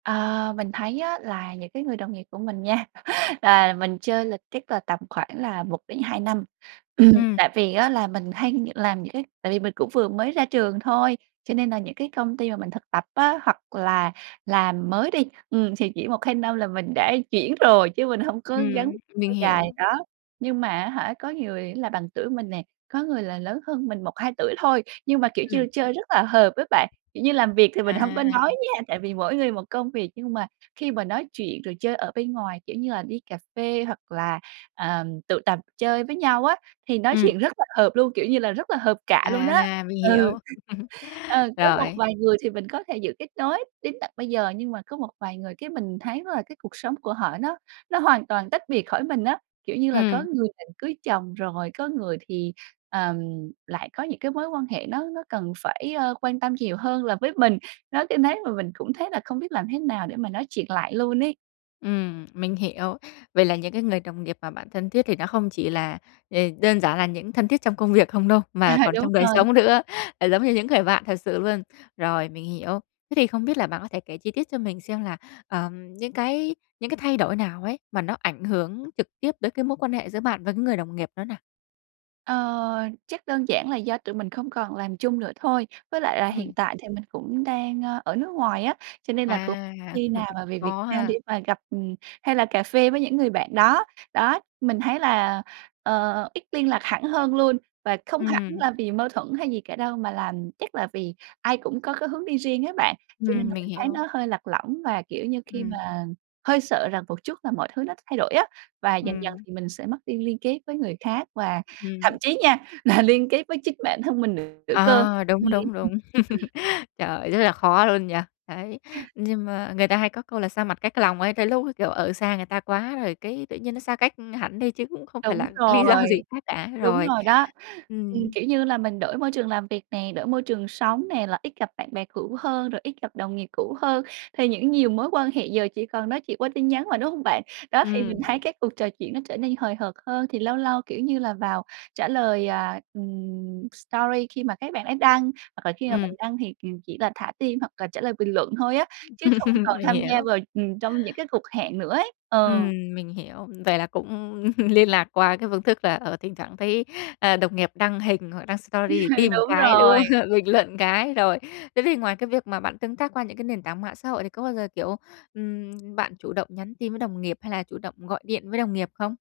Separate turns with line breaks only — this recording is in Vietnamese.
Ờ, mình thấy á là những cái người đồng nghiệp của mình nha là mình chơi là chắc là tầm khoảng là 1-2 năm. Ừm,
Ừm.
tại vì á là mình hay làm những cái tại vì mình cũng vừa mới ra trường thôi, cho nên là những cái công ty mà mình thực tập á, hoặc là làm mới đi, ừm thì chỉ 1-2 năm là mình đã chuyển rồi chứ mình hổng có gắn
Ừm. Mình
lâu dài,
hiểu.
đó. Nhưng mà á hả, có người là bằng tuổi mình nè, có người là lớn hơn mình 1-2 tuổi thôi, nhưng mà, kiểu
Ừm.
như, chơi rất là hợp ấy bạn, kiểu như, làm việc thì mình hông có
À.
nói nha, tại vì mỗi người một công việc, nhưng mà khi mà nói chuyện rồi chơi ở bên ngoài, kiểu như là, đi cà phê hoặc là, ờm, tụ tập chơi với nhau á, thì nói
Ừm.
chuyện rất là hợp luôn, kiểu như là, rất là hợp cạ luôn đó.
À, mình
Ừ.
hiểu.
Ờ, có một
Rồi.
vài người thì mình có thể giữ kết nối đến tận bây giờ, nhưng mà có một vài người cái mình thấy là cái cuộc sống của họ nó nó hoàn toàn tách biệt khỏi mình á, kiểu như là, có
Ừm.
người định cưới chồng rồi, có người thì, ờm, lại có những cái mối quan hệ nó nó cần phải, ơ, quan tâm nhiều hơn là với mình. Nói cái nếu mà mình cũng thấy là không biết làm thế nào để mà nói chuyện lại luôn ấy.
Ừm, mình hiểu. Vậy là những cái người đồng nghiệp mà bạn thân thiết thì nó không chỉ là, ờ, đơn giản là những thân thiết trong công việc không đâu,
À,
mà còn
đúng
trong đời
rồi.
sống nữa, ờ, giống như những người bạn thật sự luôn. Rồi, mình hiểu. Thế thì không biết là bạn có thể kể chi tiết cho mình xem là, ờm, những cái những cái thay đổi nào ấy mà nó ảnh hưởng trực tiếp tới cái mối quan hệ giữa bạn và cái người đồng nghiệp đó nào?
Ờ, chắc đơn giản là do tụi mình không còn làm chung nữa thôi, với lại là
Ừm.
hiện tại thì mình cũng đang, ơ, ở nước ngoài á, cho nên là cũng
À!
khi nào mà về Việt
Khó
Nam để
ha!
mà gặp, ừm, hay là cà phê với những người bạn đó. Đó, mình thấy là, ờ, ít liên lạc hẳn hơn luôn và không hẳn
Ừm.
là vì mâu thuẫn hay gì cả đâu mà là chắc là vì ai cũng có cái hướng đi riêng á bạn. Cho nên
Ừm,
là
mình
mình thấy
hiểu.
nó hơi lạc lõng và, kiểu như, khi
Ừm.
mà hơi sợ rằng một chút là mọi thứ nó thay đổi á, và dần dần
Ừm.
thì mình sẽ mất đi liên kết với người khác và thậm
Ừm.
chí nha là liên kết với chính bản thân mình nữa cơ
Ờ,
[unintelligible]
đúng, đúng, đúng. Trời, rất là khó luôn nhỉ! Đấy. Nhưng mà người ta hay có câu là xa mặt cách lòng ấy tới lúc, kiểu, ở xa người ta quá rồi cái tự nhiên nó xa cách hẳn đi chứ cũng không phải
Đúng
là lý do
rồi.
gì khác cả.
Đúng
Rồi.
rồi đó. Ừm,
Ừm.
kiểu như là, mình đổi môi trường làm việc nè, đổi môi trường sống nè, là ít gặp bạn bè cũ hơn rồi ít gặp đồng nghiệp cũ hơn thì những nhiều mối quan hệ giờ chỉ còn nói chuyện qua tin nhắn mà, đúng hông bạn? Đó, thì mình thấy
Ừm.
cái cuộc trò chuyện nó trở nên hời hợt hơn, thì lâu lâu, kiểu như là, vào trả lời, à, ừm, story khi mà các bạn ấy đăng, hoặc là khi mà mình
Ừm.
đăng thì kìm chỉ là thả tim, hoặc là trả lời bình luận thôi á, chứ không còn
Mình
tham gia
hiểu.
vào, ừm, trong những cái cuộc hẹn nữa ấy. Ờ.
Ừm, mình hiểu. Vậy là cũng liên lạc qua cái phương thức là, ờ, thỉnh thoảng thấy, ờ, đồng nghiệp đăng hình hoặc đăng story thì tim
Đúng
cái, đúng
rồi.
không, bình luận cái. Rồi, thế thì ngoài cái việc mà bạn tương tác qua những cái nền tảng mạng xã hội thì có bao giờ, kiểu, ừm, bạn chủ động nhắn tin với đồng nghiệp hay là chủ động gọi điện với đồng nghiệp không?